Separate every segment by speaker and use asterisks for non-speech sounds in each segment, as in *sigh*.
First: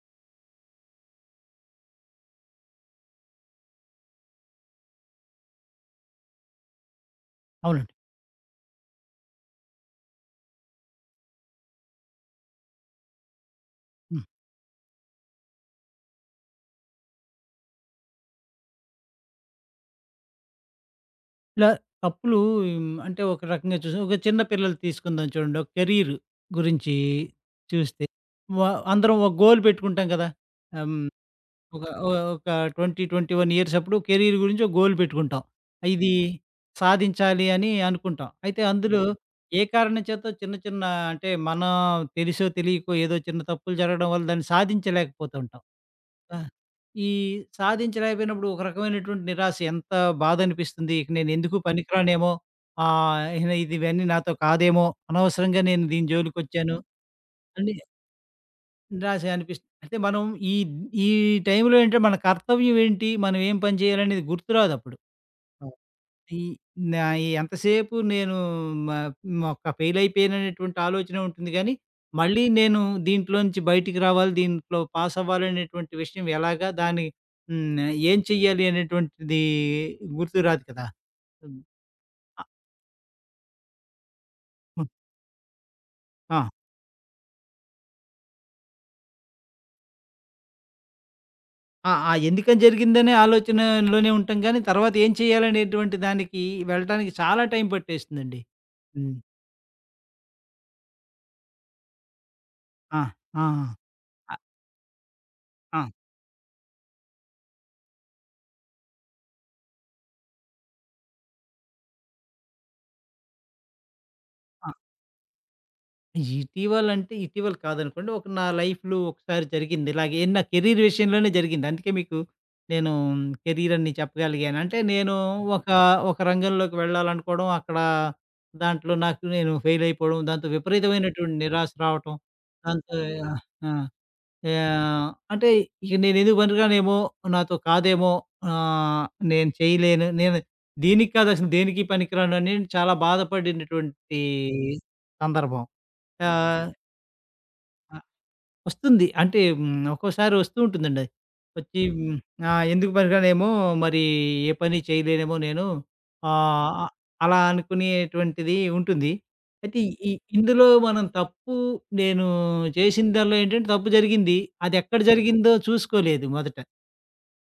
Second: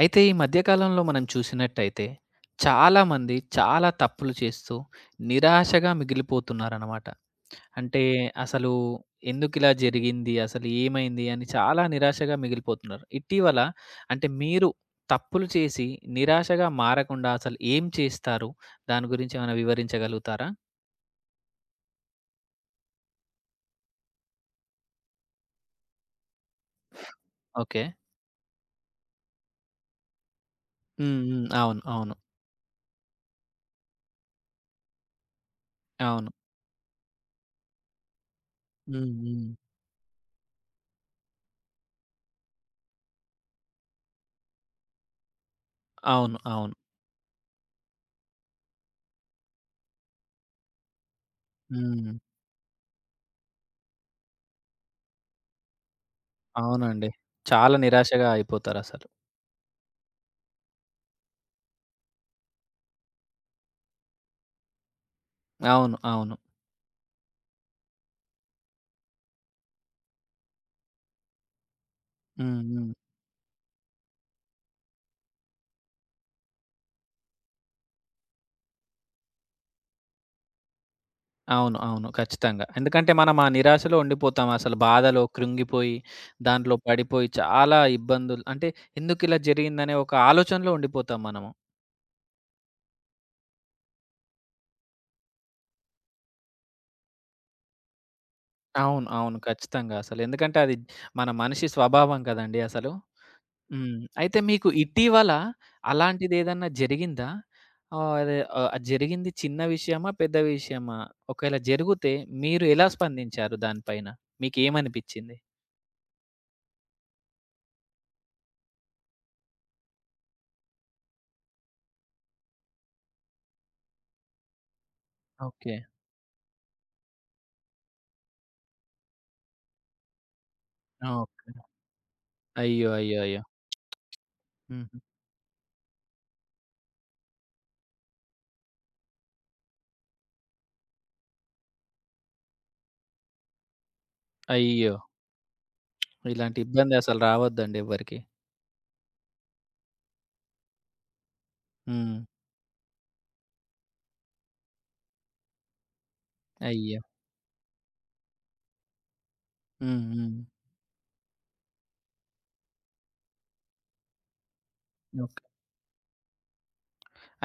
Speaker 1: అయితే ఈ మధ్య కాలంలో మనం చూసినట్టయితే చాలామంది చాలా తప్పులు చేస్తూ నిరాశగా మిగిలిపోతున్నారనమాట.
Speaker 2: అవునండి.
Speaker 1: అంటే అసలు ఎందుకిలా జరిగింది? అసలు ఏమైంది? అని చాలా నిరాశగా మిగిలిపోతున్నారు. ఇటీవల
Speaker 2: హ్మ్.
Speaker 1: అంటే మీరు తప్పులు చేసి నిరాశగా మారకుండా అసలు ఏం చేస్తారు? దాని గురించి ఏమైనా వివరించగలుగుతారా?
Speaker 2: ఇలా తప్పులు అంటే ఒక రకంగా చూసి ఒక చిన్న పిల్లలు తీసుకుందాం చూడండి. ఒక కెరీర్ గురించి
Speaker 1: ఓకే.
Speaker 2: చూస్తే వ అందరం ఒక గోల్ పెట్టుకుంటాం కదా! ఆహ్, హ్మ్.
Speaker 1: హ్మ్. హ్మ్. అవును.
Speaker 2: ఒక ఒ
Speaker 1: అవును.
Speaker 2: ఒక 20, 21 ఇయర్స్ అప్పుడు కెరీర్ గురించి ఒక గోల్ పెట్టుకుంటాం. ఇది
Speaker 1: అవును.
Speaker 2: సాధించాలి అని అనుకుంటాం. అయితే అందులో
Speaker 1: హ్మ్. హ్మ్.
Speaker 2: ఏ కారణం చేతో చిన్న చిన్న అంటే మనం తెలిసో తెలియకో ఏదో చిన్న తప్పులు జరగడం వల్ల దాన్ని సాధించలేకపోతుంటాం. ఆ!
Speaker 1: అవును. అవును.
Speaker 2: ఈ సాధించలేకపోయినప్పుడు ఒక రకమైనటువంటి నిరాశ ఎంత బాధ అనిపిస్తుంది. ఇక నేను ఎందుకు
Speaker 1: హ్మ్.
Speaker 2: పనికిరానేమో, ఆహ్, ఇహ ఇది ఇవన్నీ నాతో కాదేమో, అనవసరంగా నేను దీని జోలికొచ్చాను
Speaker 1: అవునండి.
Speaker 2: అని
Speaker 1: చాలా నిరాశగా అయిపోతారసలు.
Speaker 2: నిరాశ అనిపిస్తుంది. అయితే మనం ఈ ఈ టైంలో ఏంటంటే మన కర్తవ్యం ఏంటి? మనం ఏం పని చేయాలనేది గుర్తురాదప్పుడు.
Speaker 1: అవును. అవును.
Speaker 2: ఈ నా ఈ ఎంతసేపు నేను మ మ- ఒక ఫెయిల్ అయిపోయాననేటువంటి ఆలోచనే ఉంటుంది గానీ, మళ్ళీ
Speaker 1: హ్మ్.
Speaker 2: నేను
Speaker 1: హ్మ్.
Speaker 2: దీంట్లోంచి బయటికి రావాలి, దీంట్లో పాస్ అవ్వాలనేటువంటి విషయం ఎలాగా దాన్ని హ్మ్. ఏం చెయ్యాలి అనేటువంటిది గుర్తురాదు కదా! హ్మ్.
Speaker 1: అవును. అవును.
Speaker 2: ఆహ్,
Speaker 1: ఖచ్చితంగా. ఎందుకంటే మనం ఆ నిరాశలో ఉండిపోతాం. అసలు
Speaker 2: హ్మ్.
Speaker 1: బాధలో కృంగిపోయి,
Speaker 2: ఆ!
Speaker 1: దాంట్లో పడిపోయి చాలా ఇబ్బందులు అంటే ఎందుకిలా జరిగిందనే ఒక ఆలోచనలో ఉండిపోతాం మనము.
Speaker 2: ఆ! ఆ ఎందుకని జరిగిందనే ఆలోచనలోనే ఉంటాం గానీ, తర్వాత ఏం చేయాలనేటువంటి దానికి వెళ్ళటానికి చాలా టైం పట్టేస్తుందండి.
Speaker 1: అవును.
Speaker 2: హ్మ్.
Speaker 1: అవును. ఖచ్చితంగా అసలు. ఎందుకంటే అది మన మనిషి స్వభావం కదండీ అసలు.
Speaker 2: ఆ! ఆ!
Speaker 1: హ్మ్.
Speaker 2: ఆ!
Speaker 1: అయితే మీకు ఇటీవల
Speaker 2: ఆ! ఆ!
Speaker 1: అలాంటిదేదన్నా జరిగిందా? అదే అది జరిగింది చిన్న విషయమా? పెద్ద విషయమా? ఒకవేళ జరిగితే మీరు ఎలా స్పందించారు దానిపైన? మీకేమనిపిచ్చింది?
Speaker 2: ఇటీవలంటే ఇటీవల కాదనుకోండి. ఒక నా లైఫ్‌లో ఒకసారి జరిగింది. ఇలాగే నా కెరీర్ విషయంలోనే జరిగింది. అందుకే మీకు నేను కెరీర్ అని చెప్పగలిగాను. అంటే నేను ఒక,
Speaker 1: ఓకే.
Speaker 2: ఒక రంగంలోకి వెళ్ళాలనుకోవడం, అక్కడ దాంట్లో నాకు నేను ఫెయిల్ అయిపోవడం, దాంతో విపరీతమైనటువంటి
Speaker 1: ఓకే.
Speaker 2: నిరాశ రావటం.
Speaker 1: అయ్యో!
Speaker 2: దాంతో
Speaker 1: అయ్యో! అయ్యో!
Speaker 2: ఆ!
Speaker 1: హుహు.
Speaker 2: ఆహ్, అంటే ఇక నేను ఎందుకు పనికిరానేమో, నాతో కాదేమో, ఆహ్, నేను చేయలేను, నేను దీనికి కాదు అసలు దేనికి పనికిరాను అని చాలా బాధపడినటువంటి
Speaker 1: అయ్యో!
Speaker 2: సందర్భం. ఓకే.
Speaker 1: ఇలాంటి
Speaker 2: ఆహ్,
Speaker 1: ఇబ్బందసలు రావద్దండి
Speaker 2: అ
Speaker 1: ఎవ్వరికీ.
Speaker 2: వస్తుంది. అంటే ఒక్కోసారి వస్తూ ఉంటుందండి. అది. వచ్చి హ్మ్.
Speaker 1: హ్మ్.
Speaker 2: హ్మ్, ఆహ్, ఎందుకు పనికిరానేమో మరి ఏ పని చేయలేనేమో నేను ఆహ్, హ్మ్. అ
Speaker 1: అయ్యో!
Speaker 2: అలా అనుకునేటువంటిది ఉంటుంది. అయితే
Speaker 1: హ్మ్.
Speaker 2: ఈ హ్మ్.
Speaker 1: హ్మ్.
Speaker 2: ఇందులో మనం తప్పు నేను చేసిన దానిలో ఏంటంటే తప్పు జరిగింది. అది ఎక్కడ
Speaker 1: ఓకే.
Speaker 2: జరిగిందో చూసుకోలేదు మొదట.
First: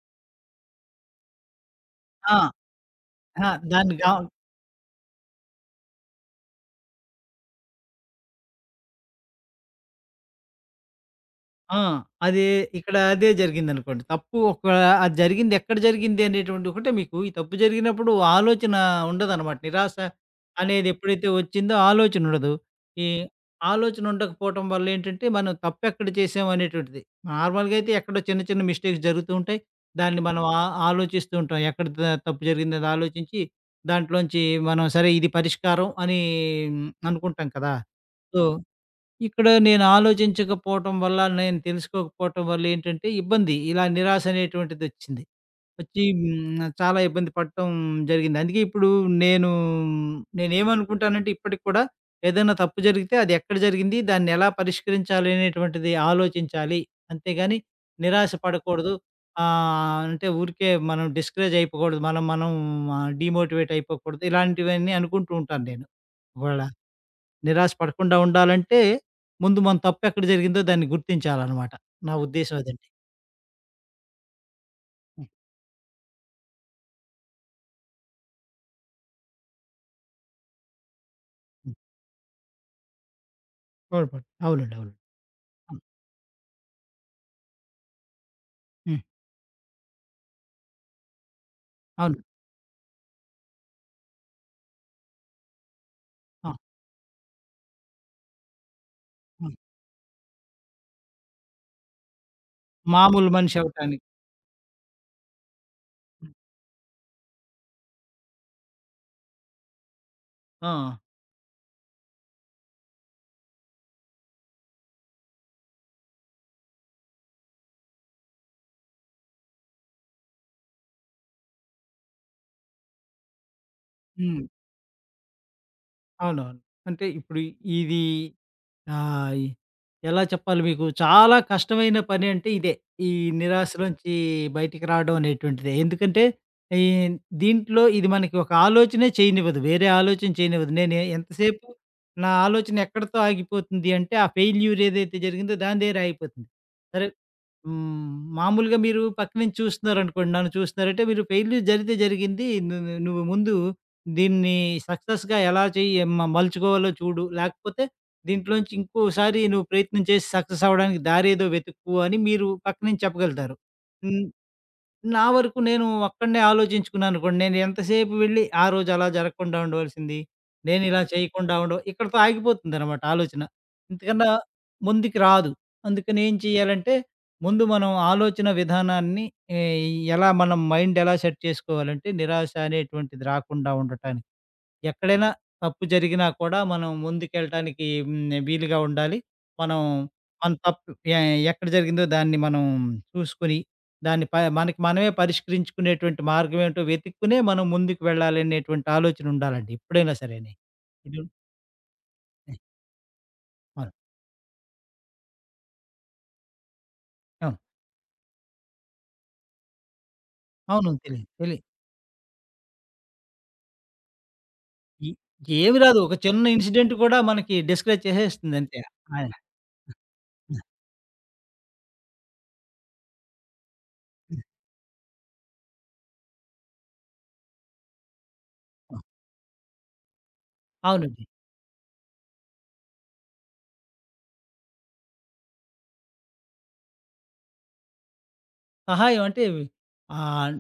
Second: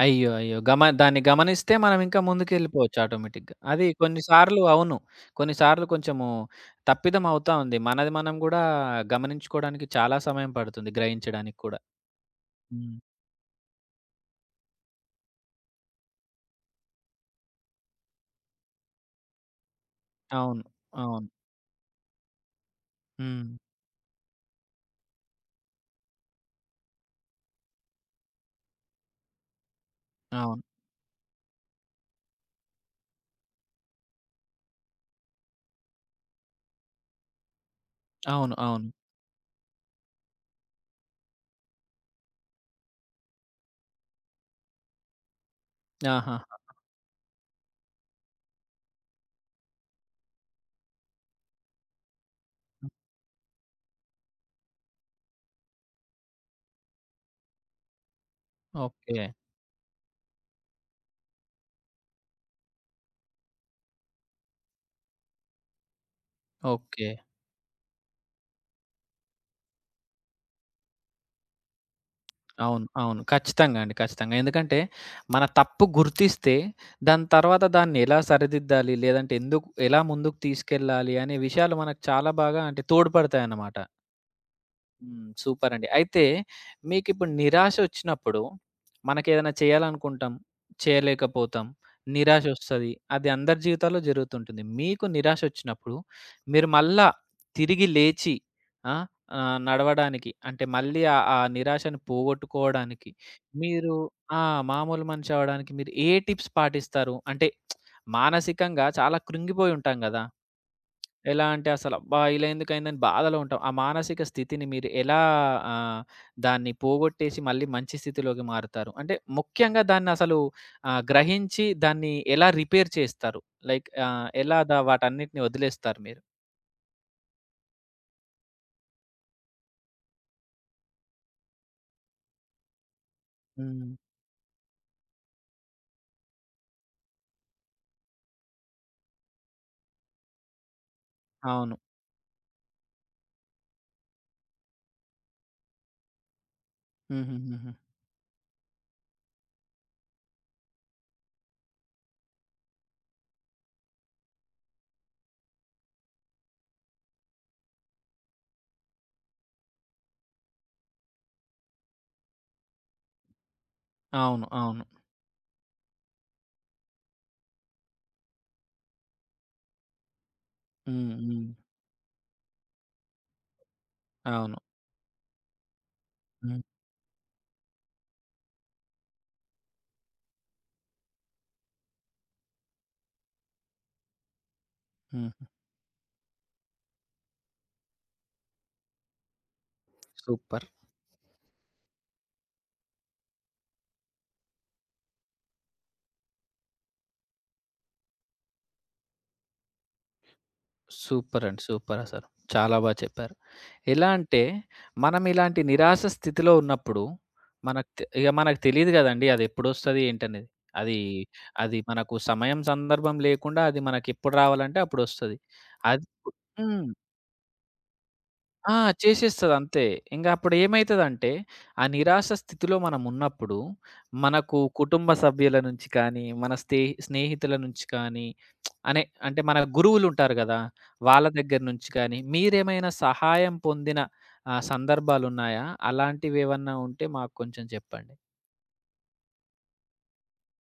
Speaker 1: అయ్యో! అయ్యో! దాన్ని గమనిస్తే మనం ఇంకా
Speaker 2: ఆ!
Speaker 1: ముందుకెళ్ళిపోవచ్చు
Speaker 2: ఆ!
Speaker 1: ఆటోమేటిక్‌గా. అది
Speaker 2: దాన్ని గా
Speaker 1: కొన్ని సార్లు అవును. కొన్ని సార్లు కొంచెము తప్పిదం అవుతా ఉంది. మనది మనం గూడా గమనించుకోవడానికి చాలా సమయం పడుతుంది గ్రహించడానికి కూడా.
Speaker 2: ఆ! అదే
Speaker 1: హ్మ్.
Speaker 2: ఇక్కడ అదే జరిగిందనుకోండి. తప్పు ఒక అది జరిగింది ఎక్కడ జరిగింది అనేటువంటిది ఒకటే మీకు ఈ తప్పు జరిగినప్పుడు ఆలోచన ఉండదనమాట. నిరాశ
Speaker 1: అవును.
Speaker 2: అనేది
Speaker 1: అవును.
Speaker 2: ఎప్పుడైతే వచ్చిందో ఆలోచన ఉండదు. ఈ
Speaker 1: హ్మ్.
Speaker 2: ఆలోచన ఉండకపోవటం వల్ల ఏంటంటే, మనం తప్పెక్కడ చేసాం అనేటువంటిది. నార్మల్‌గా అయితే ఎక్కడో చిన్న చిన్న మిస్టేక్స్ జరుగుతూ ఉంటాయి. దాన్ని మనం
Speaker 1: అవును.
Speaker 2: ఆలోచిస్తూ ఉంటాం. ఎక్కడ త తప్పు జరిగిందని ఆలోచించి దాంట్లోంచి మనం సరే ఇది పరిష్కారం అని అనుకుంటాం కదా! సో
Speaker 1: అవును. అవును.
Speaker 2: ఇక్కడ నేను ఆలోచించకపోవటం వల్ల, నేను తెలుసుకోకపోవటం వల్ల ఏంటంటే ఇబ్బంది. ఇలా నిరాశ అనేటువంటిదొచ్చింది. వచ్చి
Speaker 1: ఆహాహా!
Speaker 2: చాలా ఇబ్బంది పడటం జరిగింది. అందుకే ఇప్పుడు నేను నేనేమనుకుంటానంటే ఇప్పటికి కూడా ఏదైనా తప్పు జరిగితే అది ఎక్కడ జరిగింది? దాన్ని ఎలా పరిష్కరించాలి అనేటువంటిది ఆలోచించాలి. అంతేగాని నిరాశ పడకూడదు.
Speaker 1: ఓకే.
Speaker 2: అంటే ఊరికే మనం డిస్కరేజ్ అయిపోకూడదు. మనం మనం డీమోటివేట్ అయిపోకూడదు. ఇలాంటివన్నీ అనుకుంటూ ఉంటాను నేను. ఒకవేళ
Speaker 1: ఓకే.
Speaker 2: నిరాశ పడకుండా ఉండాలంటే, ముందు మన తప్పెక్కడ జరిగిందో దాన్ని గుర్తించాలనమాట. నా ఉద్దేశ్యం
Speaker 1: అవును.
Speaker 2: అదండి.
Speaker 1: అవును. ఖచ్చితంగా అండి. ఖచ్చితంగా. ఎందుకంటే,
Speaker 2: హ్మ్.
Speaker 1: మన తప్పు గుర్తిస్తే, దాని తర్వాత దాన్ని ఎలా సరిదిద్దాలి, లేదంటే ఎందుకు ఎలా ముందుకు తీసుకెళ్ళాలి అనే
Speaker 2: హ్మ్.
Speaker 1: విషయాలు మనకు చాలా బాగా అంటే తోడ్పడతాయన్నమాట.
Speaker 2: పొరపాటు. అవునండి. అవును.
Speaker 1: హ్మ్. సూపర్
Speaker 2: హ్మ్.
Speaker 1: అండి. అయితే మీకిప్పుడు నిరాశొచ్చినప్పుడు
Speaker 2: హ్మ్.
Speaker 1: మనకేదైనా చేయాలనుకుంటాం. చేయలేకపోతాం.
Speaker 2: అవును.
Speaker 1: నిరాశొస్తది. అది అందరి జీవితాల్లో జరుగుతుంటుంది. మీకు నిరాశొచ్చినప్పుడు
Speaker 2: ఆ!
Speaker 1: మీరు మళ్ళా తిరిగి లేచి ఆ!
Speaker 2: హ్మ్.
Speaker 1: నడవడానికి అంటే మళ్ళీ ఆ ఆ నిరాశను పోగొట్టుకోవడానికి
Speaker 2: మామూలు మనిషి
Speaker 1: మీరు
Speaker 2: అవ్వటానికి.
Speaker 1: ఆ! మామూలు మనిషి అవ్వడానికి మీరు ఏ టిప్స్ పాటిస్తారు? అంటే మానసికంగా చాలా కృంగిపోయి ఉంటాం గదా!
Speaker 2: ఆ!
Speaker 1: ఎలా అంటే అసలబ్బా! ఇలా ఎందుకయిందని బాధలో ఉంటాం. ఆ మానసిక స్థితిని మీరు ఎలా ఆహ్, దాన్ని పోగొట్టేసి మళ్ళీ మంచి స్థితిలోకి మారుతారు? అంటే ముఖ్యంగా దాన్నసలు గ్రహించి దాన్ని ఎలా రిపేర్ చేస్తారు? లైక్
Speaker 2: హ్మ్.
Speaker 1: ఎలా వాటన్నిటిని వదిలేస్తారు మీరు?
Speaker 2: అవునవును. అంటే ఇప్పుడు ఇది ఆ! ఇ ఎలా చెప్పాలి మీకు? చాలా కష్టమైన పని అంటే ఇదే. ఈ
Speaker 1: హ్మ్.
Speaker 2: నిరాశలోంచి బయటికి రావడం అనేటువంటిదే. ఎందుకంటే, ఈ దీంట్లో ఇది మనకి ఒక ఆలోచనే చేయనివ్వదు. వేరే ఆలోచన చేయనివ్వదు. నేను ఎంతసేపు
Speaker 1: అవును.
Speaker 2: నా ఆలోచన ఎక్కడితో ఆగిపోతుంది అంటే, ఆ ఫెయిల్యూర్ ఏదైతే జరిగిందో దాని దగ్గర ఆగిపోతుంది. సరే
Speaker 1: హుహుహుహు.
Speaker 2: హ్మ్. మామూలుగా మీరు పక్కన నుంచి చూస్తున్నారనుకోండి. నన్ను చూస్తున్నారంటే మీరు ఫెయిల్యూర్ జరిగితే జరిగింది. ను ను నువ్వు ముందు దీన్ని సక్సెస్‌గా ఎలా చెయ్యి మ మలుచుకోవాలో చూడు. లేకపోతే దీంట్లోంచి ఇంకోసారి నువ్వు ప్రయత్నం చేసి సక్సెస్ అవ్వడానికి దారేదో వెతుక్కు అని మీరు పక్కనుంచి చెప్పగలుగుతారు. హ్మ్.
Speaker 1: అవును. అవును.
Speaker 2: నా వరకు నేను ఒక్కడినే ఆలోచించుకున్నాననుకోండి. నేను ఎంతసేపు వెళ్ళి ఆ రోజు అలా జరగకుండా ఉండవలసింది. నేను ఇలా
Speaker 1: హ్మ్. హ్మ్.
Speaker 2: చేయకుండా ఉండ ఇక్కడితో ఆగిపోతుందనమాట ఆలోచన. ఇంతకన్నా
Speaker 1: అవును.
Speaker 2: ముందుకి రాదు. అందుకని ఏం
Speaker 1: హ్మ్.
Speaker 2: చేయాలంటే ముందు మనం ఆలోచన విధానాన్ని ఎ ఎలా మనం మైండ్ ఎలా సెట్ చేసుకోవాలంటే నిరాశ అనేటువంటిది రాకుండా ఉండటానికి ఎక్కడైనా
Speaker 1: హ్మ్.
Speaker 2: తప్పు జరిగినా కూడా మనం ముందుకెళ్ళటానికి వీలుగా ఉండాలి. మనం మన
Speaker 1: సూపర్.
Speaker 2: తప్పు ఎ ఎక్కడ జరిగిందో దాన్ని మనం చూసుకొని, దాన్ని ప మనకి మనమే పరిష్కరించుకునేటువంటి మార్గం ఏంటో వెతుక్కునే మనం ముందుకు వెళ్ళాలనేటువంటి ఆలోచన ఉండాలండి. ఎప్పుడైనా సరేనే. ఇది అవును.
Speaker 1: సూపర్ అండి. సూపరసలు. చాలా బా చెప్పారు. ఎలా అంటే, మనం ఇలాంటి నిరాశ స్థితిలో ఉన్నప్పుడు,
Speaker 2: అవును.
Speaker 1: మనకు తె ఇగ మనకు తెలీదు గదండీ! అదెప్పుడొస్తది ఏంటనేది.
Speaker 2: అవును.
Speaker 1: అది,
Speaker 2: తెలీదు. తెలీదు.
Speaker 1: అది మనకు సమయం, సందర్భం లేకుండా అది మనకెప్పుడు రావాలంటే
Speaker 2: ఈ
Speaker 1: అప్పుడొస్తది.
Speaker 2: ఏమి రాదు.
Speaker 1: అది
Speaker 2: ఒక చిన్న
Speaker 1: హ్మ్.
Speaker 2: ఇన్సిడెంట్ కూడా మనకి డిస్కరేజ్ చేసేస్తుంది
Speaker 1: ఆ!
Speaker 2: అంతే. ఆ!
Speaker 1: చేసేస్తదంతే. ఇంగ అప్పుడు ఏమైతదంటే, ఆ నిరాశ స్థితిలో మనమున్నప్పుడు, మనకు కుటుంబ సభ్యుల నుంచి కానీ, మన స్నేహితుల నుంచి కానీ,
Speaker 2: ఆ!
Speaker 1: అనే అంటే మన గురువులుంటారు గదా!
Speaker 2: అవునండి.
Speaker 1: వాళ్ళ దగ్గర నుంచి కానీ, మీరేమైనా సహాయం పొందిన సందర్భాలున్నాయా? అలాంటివేవన్నా ఉంటే మాకు కొంచెం చెప్పండి.
Speaker 2: సహాయం అంటే ఆహ్,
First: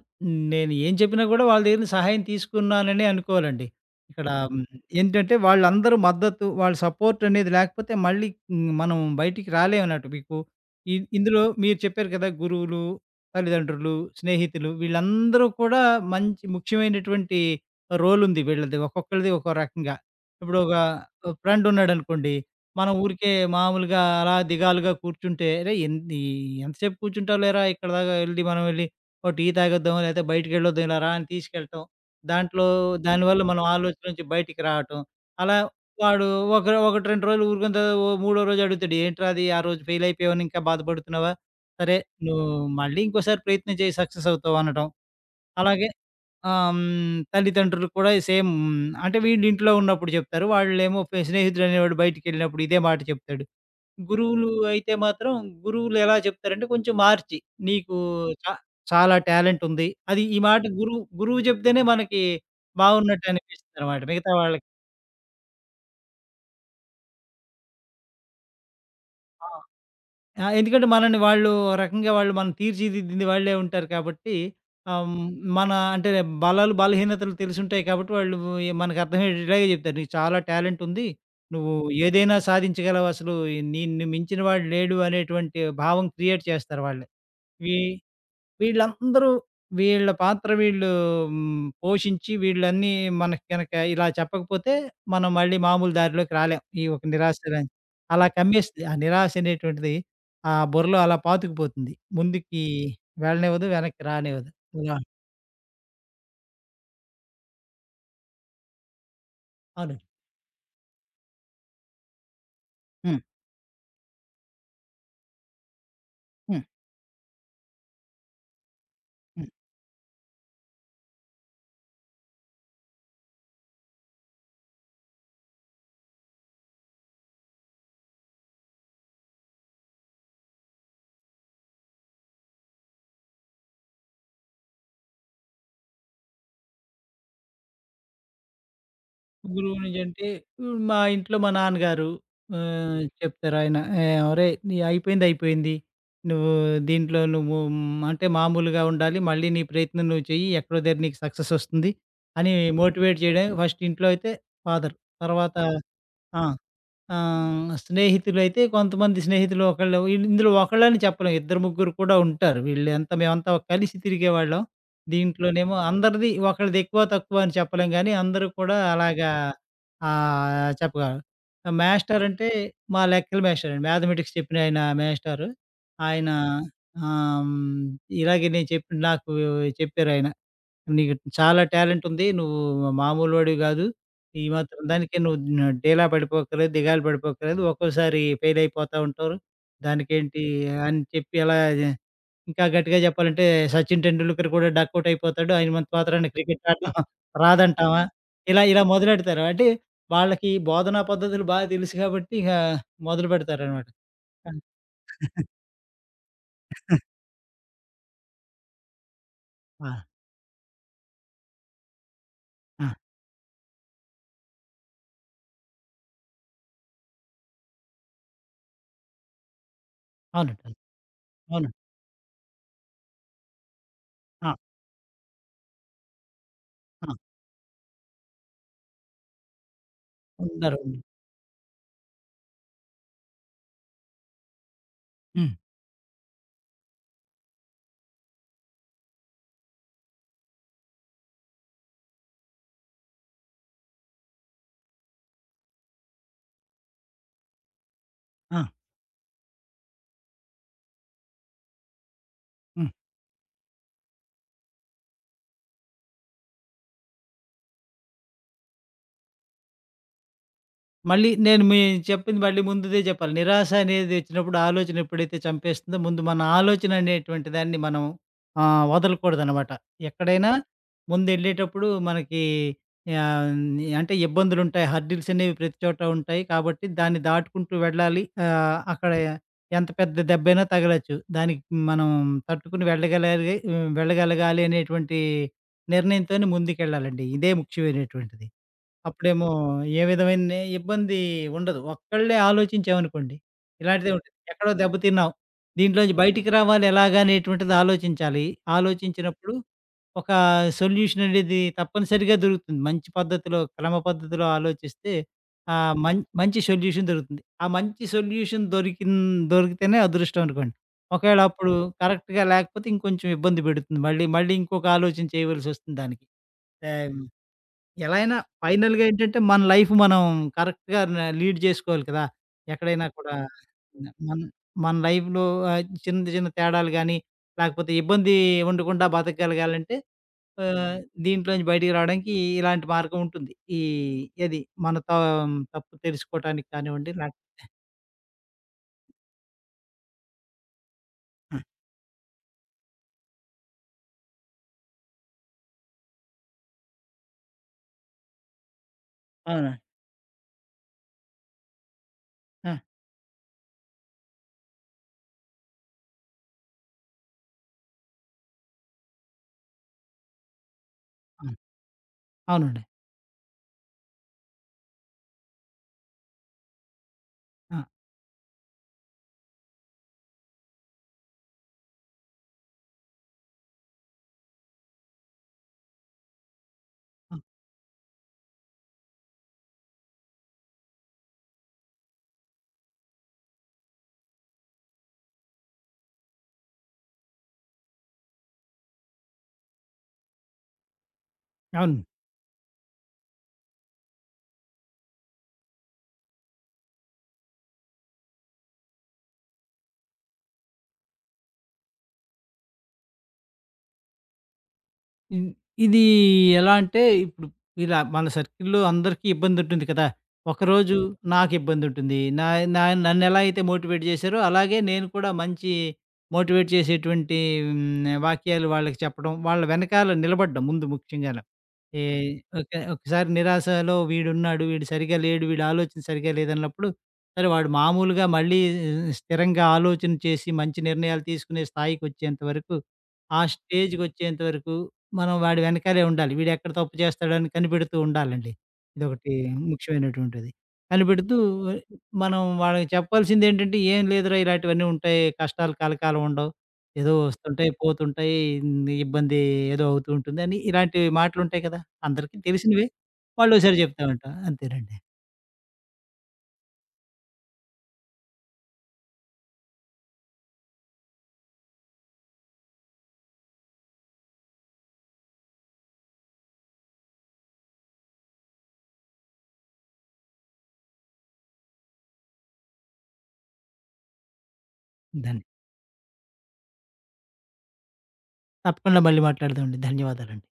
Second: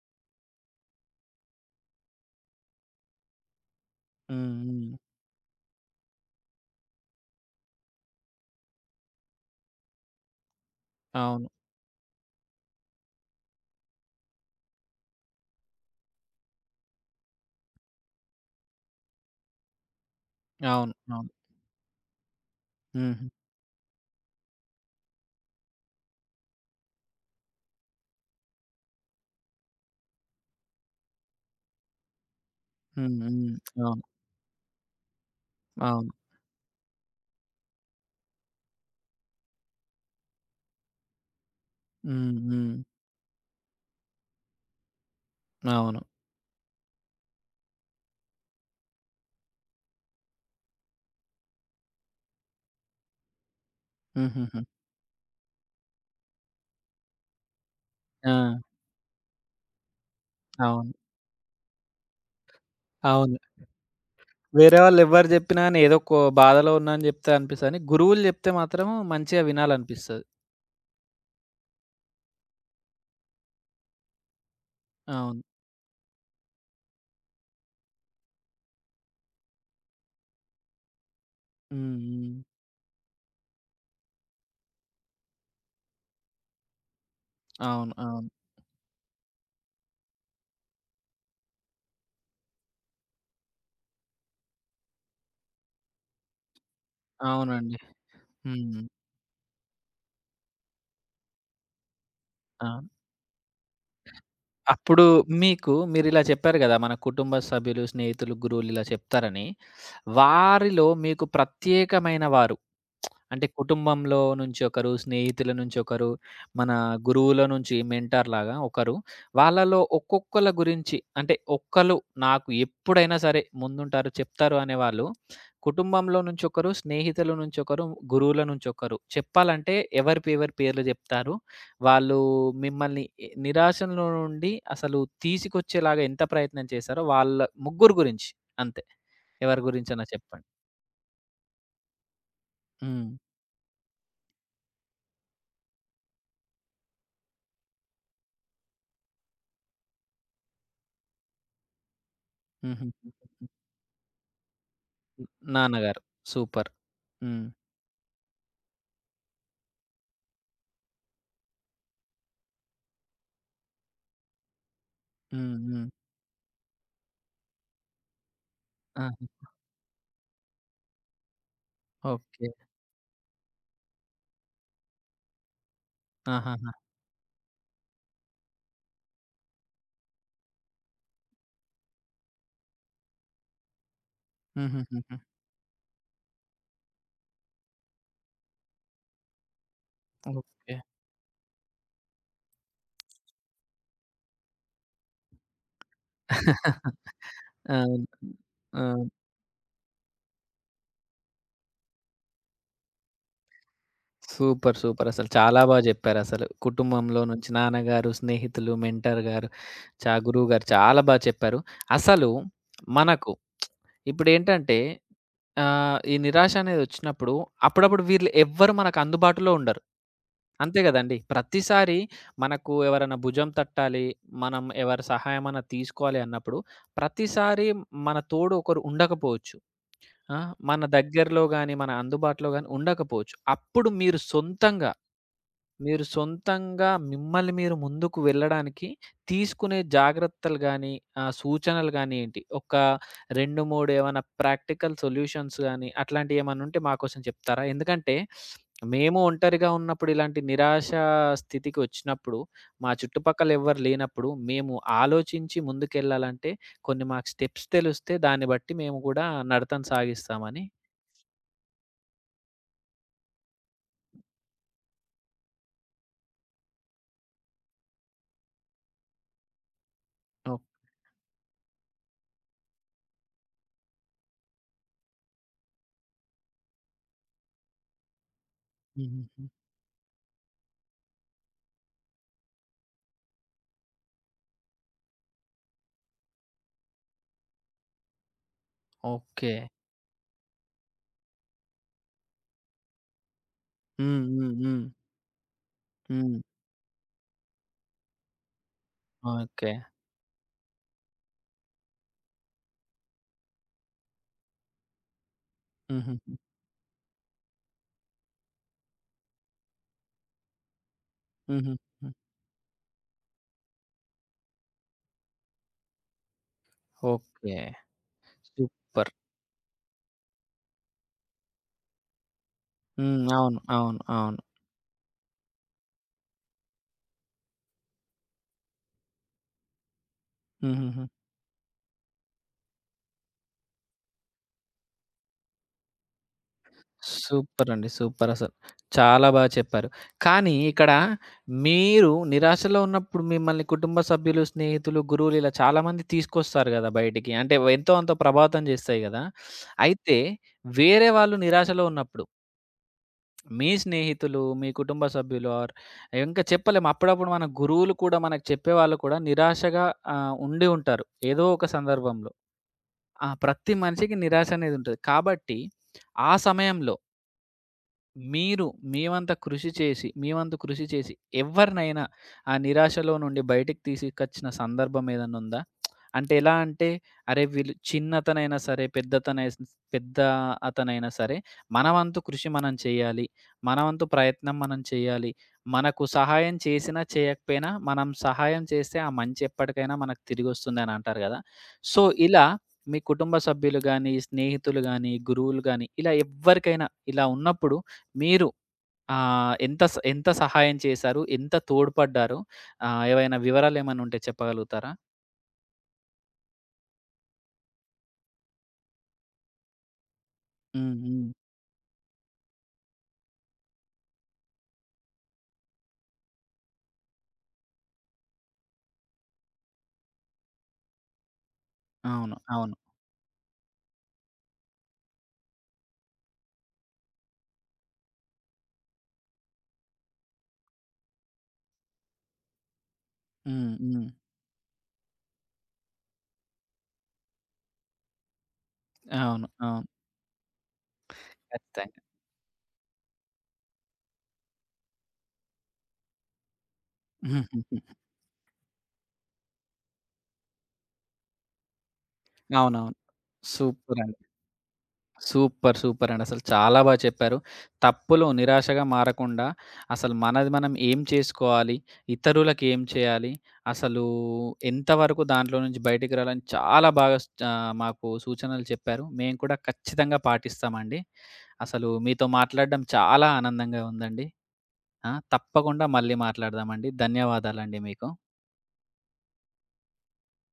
Speaker 2: నేను ఏం చెప్పినా గూడా వాళ్ళ దగ్గర నుంచి సహాయం తీసుకున్నాననే అనుకోవాలండి. ఇక్కడ
Speaker 1: హ్మ్.
Speaker 2: హ్మ్. హ్మ్,
Speaker 1: హ్మ్.
Speaker 2: ఏంటంటే వాళ్ళందరూ మద్దతు, వాళ్ళ సపోర్ట్ అనేది లేకపోతే మళ్ళీ మనం బయటికి రాలేమన్నట్టు. మీకు ఇందులో
Speaker 1: అవును.
Speaker 2: మీరు చెప్పారు కదా! గురువులు, తల్లిదండ్రులు, స్నేహితులు వీళ్ళందరూ కూడా మంచి ముఖ్యమైనటువంటి రోలుంది వీళ్ళది. ఒక్కొక్కళ్ళది ఒక్కో రకంగా. ఇప్పుడు ఒక
Speaker 1: అవును. అవును.
Speaker 2: ఫ్రెండ్ ఉన్నాడనుకోండి మనం
Speaker 1: హుహు.
Speaker 2: ఊరికే మామూలుగా అలా దిగాలుగా కూర్చుంటే, "అరేయ్! ఎన్ ఈ ఎంతసేపు కూర్చుంటావులేరా ఇక్కడ దాకా ఎళ్లి మనం ఎళ్లి ఓ టీ తాగొద్దాం, లేతే బయటికెళ్ళొద్దాం ఇలా రా" అని తీసుకెళ్ళటం. దాంట్లో
Speaker 1: హ్మ్.
Speaker 2: దానివల్ల
Speaker 1: హ్మ్.
Speaker 2: మనం
Speaker 1: అవును.
Speaker 2: ఆలోచన నుంచి బయటికి రావటం. అలా
Speaker 1: అవును.
Speaker 2: వాడు ఒకటి 2 రోజులు ఊరుకున్న తర్వాత ఓ మూడో రోజు అడుగుతాడు, "ఏంట్రా అది ఆ రోజు ఫెయిల్ అయిపోయావని ఇంకా బాధపడుతున్నావా? సరే,
Speaker 1: హ్మ్.
Speaker 2: నువ్వు
Speaker 1: హ్మ్.
Speaker 2: మళ్ళీ ఇంకోసారి ప్రయత్నం చేయి సక్సెస్ అవుతావు" అనటం. అలాగే
Speaker 1: అవును.
Speaker 2: ఆహ్, హ్మ్. తల్లిదండ్రులు కూడా సేమ్ అంటే వీళ్ళింట్లో ఉన్నప్పుడు చెప్తారు. వాళ్ళేమో ఫె స్నేహితుడనేవాడు బయటికెళ్ళినప్పుడు ఇదే మాట చెప్తాడు. గురువులు
Speaker 1: హుహుహు.
Speaker 2: అయితే మాత్రం గురువులెలా చెప్తారంటే కొంచెం మార్చి నీకు
Speaker 1: ఆ!
Speaker 2: చ చాలా టాలెంటుంది. అది ఈ మాట
Speaker 1: అవును.
Speaker 2: గురువు గురువు చెప్తేనే మనకి
Speaker 1: అవును.
Speaker 2: బావున్నట్టనిపిస్తుందనమాట. మిగతా వాళ్ళకి
Speaker 1: వేరే వాళ్ళెవ్వరు జెప్పినా గాని ఏదో బాధలో ఉన్నా అని జెప్తే అనిపిస్తదని, గురువులు జెప్తే మాత్రం మంచిగా
Speaker 2: ఆ!
Speaker 1: వినాలనిపిస్తది.
Speaker 2: ఆ! ఎందుకంటే మనల్ని వాళ్ళు ఓ రకంగా వాళ్ళు మనం తీర్చిదిద్దింది వాళ్ళే ఉంటారు కాబట్టి, ఆహ్, హ్మ్,
Speaker 1: అవును.
Speaker 2: మన అంటే బలాలు, బలహీనతలు తెలిసుంటాయి కాబట్టి వాళ్ళు మనకు అర్థమయ్యేలాగే చెప్తారు. "నీకు చాలా టాలెంట్ ఉంది. నువ్వు
Speaker 1: హ్మ్.
Speaker 2: ఏదైనా
Speaker 1: హ్మ్.
Speaker 2: సాధించగలవు. అసలు నిన్ను మించిన వాడు లేడు" అనేటువంటి భావం క్రియేట్ చేస్తారు వాళ్ళే. ఇవి
Speaker 1: అవును. అవును.
Speaker 2: వీళ్ళందరూ వీళ్ళ పాత్ర వీళ్ళు పోషించి వీళ్ళన్నీ మనకి గనక ఇలా చెప్పకపోతే, మనం మళ్ళీ మామూలు దారిలోకి రాలేం. ఈ ఒక
Speaker 1: అవునండి.
Speaker 2: అలా
Speaker 1: హ్మ్.
Speaker 2: కమ్మేస్తది. ఆ నిరాశ అనేటువంటిది ఆ బుర్రలో అలా పాతుకుపోతుంది. ముందుకి
Speaker 1: అవును.
Speaker 2: వెళ్ళనివ్వదు, వెనక్కి రానివ్వదు. ఇలా
Speaker 1: అప్పుడు మీకు మీరిలా చెప్పారు గదా! మన కుటుంబ సభ్యులు, స్నేహితులు, గురువులు ఇలా చెప్తారని.
Speaker 2: అవును.
Speaker 1: వారిలో మీకు ప్రత్యేకమైన వారు
Speaker 2: హ్మ్.
Speaker 1: అంటే కుటుంబంలో నుంచి ఒకరు, స్నేహితుల నుంచి ఒకరు,
Speaker 2: హ్మ్.
Speaker 1: మన గురువుల నుంచి మెంటార్‌లాగా ఒకరు.
Speaker 2: హ్మ్.
Speaker 1: వాళ్ళలో ఒక్కొక్కళ్ళ గురించి అంటే ఒక్కళ్ళు నాకు ఎప్పుడైనా సరే ముందుంటారు, చెప్తారు అనేవాళ్ళు. కుటుంబంలో నుంచి ఒకరు, స్నేహితుల నుంచి ఒకరు, గురువుల నుంచి ఒకరు. చెప్పాలంటే ఎవరి పేర్లు చెప్తారు. వాళ్ళు మిమ్మల్ని నిరాశలో నుండి అసలు తీసుకొచ్చేలాగా ఎంత ప్రయత్నం చేశారో వాళ్ళ ముగ్గురు గురించి అంతే. ఎవరి
Speaker 2: గురువు నుంచి
Speaker 1: గురించైనా
Speaker 2: అంటే
Speaker 1: చెప్పండి.
Speaker 2: మా ఇంట్లో మా నాన్నగారు
Speaker 1: హ్మ్.
Speaker 2: చెప్తారు ఆయన. "ఏహ్! ఒరేయ్! నీ అయిపోయింది అయిపోయింది. నువ్వు దీంట్లో నువ్వు అంటే మామూలుగా ఉండాలి. మళ్ళీ నీ ప్రయత్నం నువ్వు చెయ్యి. ఎక్కడో దగ్గర నీకు సక్సెస్ వస్తుంది" అని మోటివేట్
Speaker 1: హుహుహు.
Speaker 2: చేయడానికి ఫస్ట్ ఇంట్లో అయితే ఫాదర్.
Speaker 1: హ్మ్.
Speaker 2: తర్వాత
Speaker 1: నాన్నగారు.
Speaker 2: ఆ!
Speaker 1: సూపర్. హ్మ్.
Speaker 2: స్నేహితులైతే కొంతమంది స్నేహితులు ఒకళ్ళు వీళ్ళు ఇందులో ఒకళ్ళని చెప్పలేం. ఇద్దరు, ముగ్గురు కూడా ఉంటారు. వీళ్ళంతా మేమంతా కలిసి తిరిగేవాళ్ళం.
Speaker 1: హ్మ్.
Speaker 2: దీంట్లోనేమో
Speaker 1: హ్మ్.
Speaker 2: అందరిది ఒకళ్ళది ఎక్కువ, తక్కువ అని చెప్పలేం గానీ, అందరూ కూడా
Speaker 1: ఆహా!
Speaker 2: అలాగా చెప్పగలరు.
Speaker 1: ఓకే.
Speaker 2: మాస్టరంటే మా లెక్కల మాస్టరండి. మ్యాథమెటిక్స్ చెప్పిన ఆయన మాస్టారు. ఆయన
Speaker 1: ఆహాహా!
Speaker 2: ఆహ్, హ్మ్, ఇలాగే నేను చెప్పి నాకు చెప్పారాయన. నీకు చాలా టాలెంట్ ఉంది. నువ్వు మామూలోడివి గాదు. ఈ మాత్రం
Speaker 1: హుహుహుహు.
Speaker 2: దానికే నువ్వు న డీలా పడిపోక్కర్లేదు, దిగాలు పడిపోక్కర్లేదు. ఒక్కోసారి ఫెయిల్ అయిపోతా ఉంటారు. దానికేంటి
Speaker 1: ఓకే.
Speaker 2: అని చెప్పి అలా జె ఇంకా గట్టిగా జెప్పాలంటే 'సచిన్ టెండూల్కర్' కూడా డకౌట్ అయిపోతాడు. ఆయనమంత మాత్రాన క్రికెట్ ఆడడం రాదంటావా?
Speaker 1: అవును.
Speaker 2: ఇలా ఇలా
Speaker 1: ఆ!
Speaker 2: మొదలెడతారు. అంటే వాళ్ళకి బోధనా పద్ధతులు బాగా తెలుసు గాబట్టి ఇక మొదలు పెడతారనమాట. ఆ!
Speaker 1: సూపర్. సూపర్. అసలు చాలా బా జెప్పారసలు. కుటుంబంలో నుంచి నాన్నగారు, స్నేహితులు, మెంటర్ గారు,
Speaker 2: ఆ!
Speaker 1: గురువుగారు చాలా బా చెప్పారు. అసలు
Speaker 2: ఆ!
Speaker 1: మనకు ఇప్పుడేంటంటే ఈ నిరాశ అనేదొచ్చినప్పుడు అప్పుడప్పుడు వీళ్ళు ఎవ్వరు మనకు అందుబాటులో ఉండరు.
Speaker 2: అవునండి. అవును.
Speaker 1: అంతే గదండీ!
Speaker 2: అవును.
Speaker 1: ప్రతిసారి మనకు ఎవరైనా భుజం తట్టాలి,
Speaker 2: ఆ!
Speaker 1: మనం ఎవరి సహాయమన్నా తీసుకోవాలి అన్నప్పుడు
Speaker 2: ఆ!
Speaker 1: ప్రతిసారి మన తోడు ఒకరు ఉండకపోవచ్చు. ఆ! మన
Speaker 2: ఉన్నారు.
Speaker 1: దగ్గరలో గాని, మన అందుబాటులో గాని ఉండకపోవచ్చు. అప్పుడు మీరు సొంతంగా
Speaker 2: హ్మ్.
Speaker 1: మీరు సొంతంగా మిమ్మల్ని మీరు ముందుకు వెళ్ళడానికి తీసుకునే జాగ్రత్తలు గానీ, సూచనలు గానీ ఏంటి? ఒక 2, 3 ఏమన్నా ప్రాక్టికల్ సొల్యూషన్స్ గానీ, అట్లాంటియేమన్నా ఉంటే మా కోసం చెప్తారా? ఎందుకంటే,
Speaker 2: ఆ!
Speaker 1: మేము ఒంటరిగా ఉన్నప్పుడు ఇలాంటి నిరాశ స్థితికి వచ్చినప్పుడు, మా
Speaker 2: హ్మ్.
Speaker 1: చుట్టుపక్కల ఎవ్వరు లేనప్పుడు, మేము ఆలోచించి ముందుకెళ్ళాలంటే, కొన్ని మాకు స్టెప్స్ తెలిస్తే దాన్ని బట్టి మేము గూడా నడతను సాగిస్తామని
Speaker 2: మళ్ళీ నేను మీ చెప్పింది మళ్ళీ ముందుదే చెప్పాలి. నిరాశ అనేది వచ్చినప్పుడు ఆలోచన ఎప్పుడైతే చంపేస్తుందో ముందు మన ఆలోచన అనేటువంటి దాన్ని మనం ఆహ్, వదలకూడదనమాట. ఎక్కడైనా
Speaker 1: ఓహ్!
Speaker 2: ముందెళ్ళేటప్పుడు మనకి ఆహ్, అంటే ఇబ్బందులుంటాయి. హర్డిల్స్ అనేవి ప్రతి చోట ఉంటాయి. కాబట్టి దాన్ని దాటుకుంటూ వెళ్ళాలి. ఆహ్, అక్కడ
Speaker 1: హుహుహు.
Speaker 2: ఎంత పెద్ద దెబ్బైనా తగలొచ్చు. దానికి మనం తట్టుకుని వెళ్ళగలగాలి హ్మ్. వెళ్ళగలగాలి అనేటువంటి నిర్ణయంతోనే ముందుకెళ్ళాలండి. ఇదే ముఖ్యమైనటువంటిది. అప్పుడేమో
Speaker 1: ఓకే.
Speaker 2: ఏ విధమైన ఇబ్బంది ఉండదు. ఒక్కళ్ళే ఆలోచించామనుకోండి, ఇలాంటిదే
Speaker 1: హ్మ్.
Speaker 2: ఉంటుంది.
Speaker 1: హ్మ్.
Speaker 2: ఎక్కడో
Speaker 1: హ్మ్.
Speaker 2: దెబ్బతిన్నాం, దీంట్లోంచి
Speaker 1: హ్మ్.
Speaker 2: బయటికి రావాలి ఎలాగా అనేటువంటిది ఆలోచించాలి. ఆలోచించినప్పుడు
Speaker 1: ఓకే.
Speaker 2: ఒక సొల్యూషన్ అనేది తప్పనిసరిగా దొరుకుతుంది. మంచి పద్ధతిలో, క్రమ పద్ధతిలో ఆలోచిస్తే ఆహ్, మం
Speaker 1: హుహుహు.
Speaker 2: మంచి సొల్యూషన్ దొరుకుతుంది. ఆ మంచి సొల్యూషన్ దొరికిన్ దొరికితేనే అదృష్టం అనుకోండి. ఒకవేళ అప్పుడు
Speaker 1: హుహుహు.
Speaker 2: కరెక్ట్‌గా లేకపోతే ఇంకొంచెం ఇబ్బంది పెడుతుంది. మళ్ళీ మళ్ళీ ఇంకొక ఆలోచన చేయవలసొస్తుంది దానికి. ఆహ్
Speaker 1: ఓకే.
Speaker 2: ఎలా అయినా ఫైనల్‌గా
Speaker 1: సూపర్.
Speaker 2: ఏంటంటే, మన లైఫ్ మనం కరెక్ట్‌గా న లీడ్ చేసుకోవాలి కదా! ఎక్కడైనా
Speaker 1: హ్మ్.
Speaker 2: కూడా
Speaker 1: అవును. అవును.
Speaker 2: మన
Speaker 1: అవును.
Speaker 2: మన లైఫ్‌లో ఆహ్, చిన్న చిన్న తేడాలు గానీ, లేకపోతే ఇబ్బంది ఉండకుండా బతకగలగాలంటే ఆహ్,
Speaker 1: హుహుహు.
Speaker 2: దీంట్లోంచి బయటికి రావడానికి ఇలాంటి మార్గం ఉంటుంది. ఈ ఏది మన త తప్పు తెలుసుకోవటానికి కానివ్వండి, లేక
Speaker 1: సూపరండి. సూపరసలు. చాలా బా చెప్పారు. కానీ ఇక్కడ
Speaker 2: ఆ!
Speaker 1: మీరు నిరాశలో ఉన్నప్పుడు మిమ్మల్ని కుటుంబ సభ్యులు, స్నేహితులు, గురువులు ఇలా చాలామంది తీసుకొస్తారు గదా! బయటికి. అంటే ఎంతో అంతో ప్రభావితం జేస్తాయి గదా!
Speaker 2: అవునండి.
Speaker 1: అయితే వేరే వాళ్ళు నిరాశలో ఉన్నప్పుడు
Speaker 2: ఆ!
Speaker 1: మీ స్నేహితులు, మీ కుటుంబ సభ్యులు ఇంకా చెప్పలేము. అప్పుడప్పుడు మన గురువులు కూడా మనకు చెప్పేవాళ్ళు కూడా నిరాశగా ఉండి ఉంటారు. ఏదో
Speaker 2: అవును.
Speaker 1: ఒక సందర్భంలో.
Speaker 2: అవునండి.
Speaker 1: ఆ! ప్రతి మనిషికి నిరాశ అనేది ఉంటది. కాబట్టి ఆ సమయంలో
Speaker 2: ఆ!
Speaker 1: మీరు మీ వంతు కృషి చేసి ఎవ్వరినైనా ఆ నిరాశలో నుండి బయటికి తీసుకొచ్చిన సందర్భం ఏదన్నా ఉందా? అంటే ఎలా అంటే,
Speaker 2: ఆ!
Speaker 1: అరే! వీళ్ళు చిన్నతనైనా సరే, పెద్ద అతనైనా సరే, మన వంతు కృషి మనం చేయాలి. మన వంతు ప్రయత్నం మనం చేయాలి. మనకు సహాయం చేసినా, చేయకపోయినా మనం సహాయం చేస్తే ఆ మంచి ఎప్పటికైనా మనకు తిరిగొస్తుందని అంటారు గదా! సో,
Speaker 2: అవును.
Speaker 1: ఇలా మీ కుటుంబ సభ్యులు గాని, స్నేహితులు గాని, గురువులు గాని ఇలా ఎవ్వరికైనా ఇలా ఉన్నప్పుడు మీరు ఎంత సహాయం చేశారు? ఎంత తోడ్పడ్డారు? ఏవైనా వివరాలేమన్నా ఉంటే చెప్పగలుగుతారా?
Speaker 2: ఇన్ ఇదీ ఎలా అంటే, ఇప్పుడు ఇలా మన సర్కిల్‌లో అందరికీ ఇబ్బందుంటుంది కదా!
Speaker 1: హ్మ్.
Speaker 2: ఒకరోజు
Speaker 1: హ్మ్.
Speaker 2: నాకిబ్బందుంటుంది. నా నా నన్నెలా అయితే మోటివేట్ చేశారో, అలాగే నేను కూడా మంచి మోటివేట్ చేసేటువంటి వాక్యాలు వాళ్ళకి చెప్పడం, వాళ్ళ వెనకాల నిలబడ్డం ముందు ముఖ్యంగాను. ఏ
Speaker 1: అవును. అవును.
Speaker 2: ఓకే. ఒకసారి నిరాశలో వీడున్నాడు, వీడు సరిగ్గా లేడు, వీడి ఆలోచన సరిగ్గా లేదన్నప్పుడు, సరే వాడు మామూలుగా మళ్ళీ స్థిరంగా ఆలోచన చేసి మంచి నిర్ణయాలు తీసుకునే స్థాయికొచ్చేంత వరకు, ఆ
Speaker 1: హ్మ్. హ్మ్.
Speaker 2: స్టేజ్‌కొచ్చేంత వరకు మనం వాడి వెనకాలే ఉండాలి. వీడెక్కడ తప్పు చేస్తాడని కనిపెడుతూ ఉండాలండి. ఇదొకటి
Speaker 1: అవును. అవును.
Speaker 2: ముఖ్యమైనటువంటిది. కనిపెడుతూ
Speaker 1: ఖచ్చితంగా.
Speaker 2: మనం వాళ్ళకి చెప్పాల్సిందేంటంటే, "ఏం లేదురా ఇలాంటివన్నీ ఉంటాయి. కష్టాలు కలకాలం ఉండవు. ఏదో వస్తుంటాయి,
Speaker 1: *laughs*
Speaker 2: పోతుంటాయి. నీ ఇబ్బంది ఏదో అవుతూ ఉంటుంది" అని ఇలాంటి మాటలుంటాయి కదా! అందరికీ తెలిసినవే.
Speaker 1: అవునవును.
Speaker 2: వాళ్ళోసారి చెప్తా
Speaker 1: సూపరండి.
Speaker 2: ఉంటాం. అంతేనండి.
Speaker 1: సూపర్. సూపర్ అండి. అసలు చాలా బాగా చెప్పారు. తప్పులో నిరాశగా మారకుండా అసలు మనది మనం ఏం చేసుకోవాలి? ఇతరులకి ఏం చేయాలి? అసలు ఎంతవరకు దాంట్లో నుంచి బయటికి రావాలని చాలా బాగా మాకు సూచనలు చెప్పారు. మేము కూడా ఖచ్చితంగా పాటిస్తామండి. అసలు మీతో మాట్లాడడం చాలా ఆనందంగా ఉందండి. ఆ!
Speaker 2: దాన్ని
Speaker 1: తప్పకుండా మళ్ళీ మాట్లాడదామండి. ధన్యవాదాలండి మీకు.
Speaker 2: తప్పకుండా మళ్ళీ మాట్లాడదామండి. ధన్యవాదాలండి.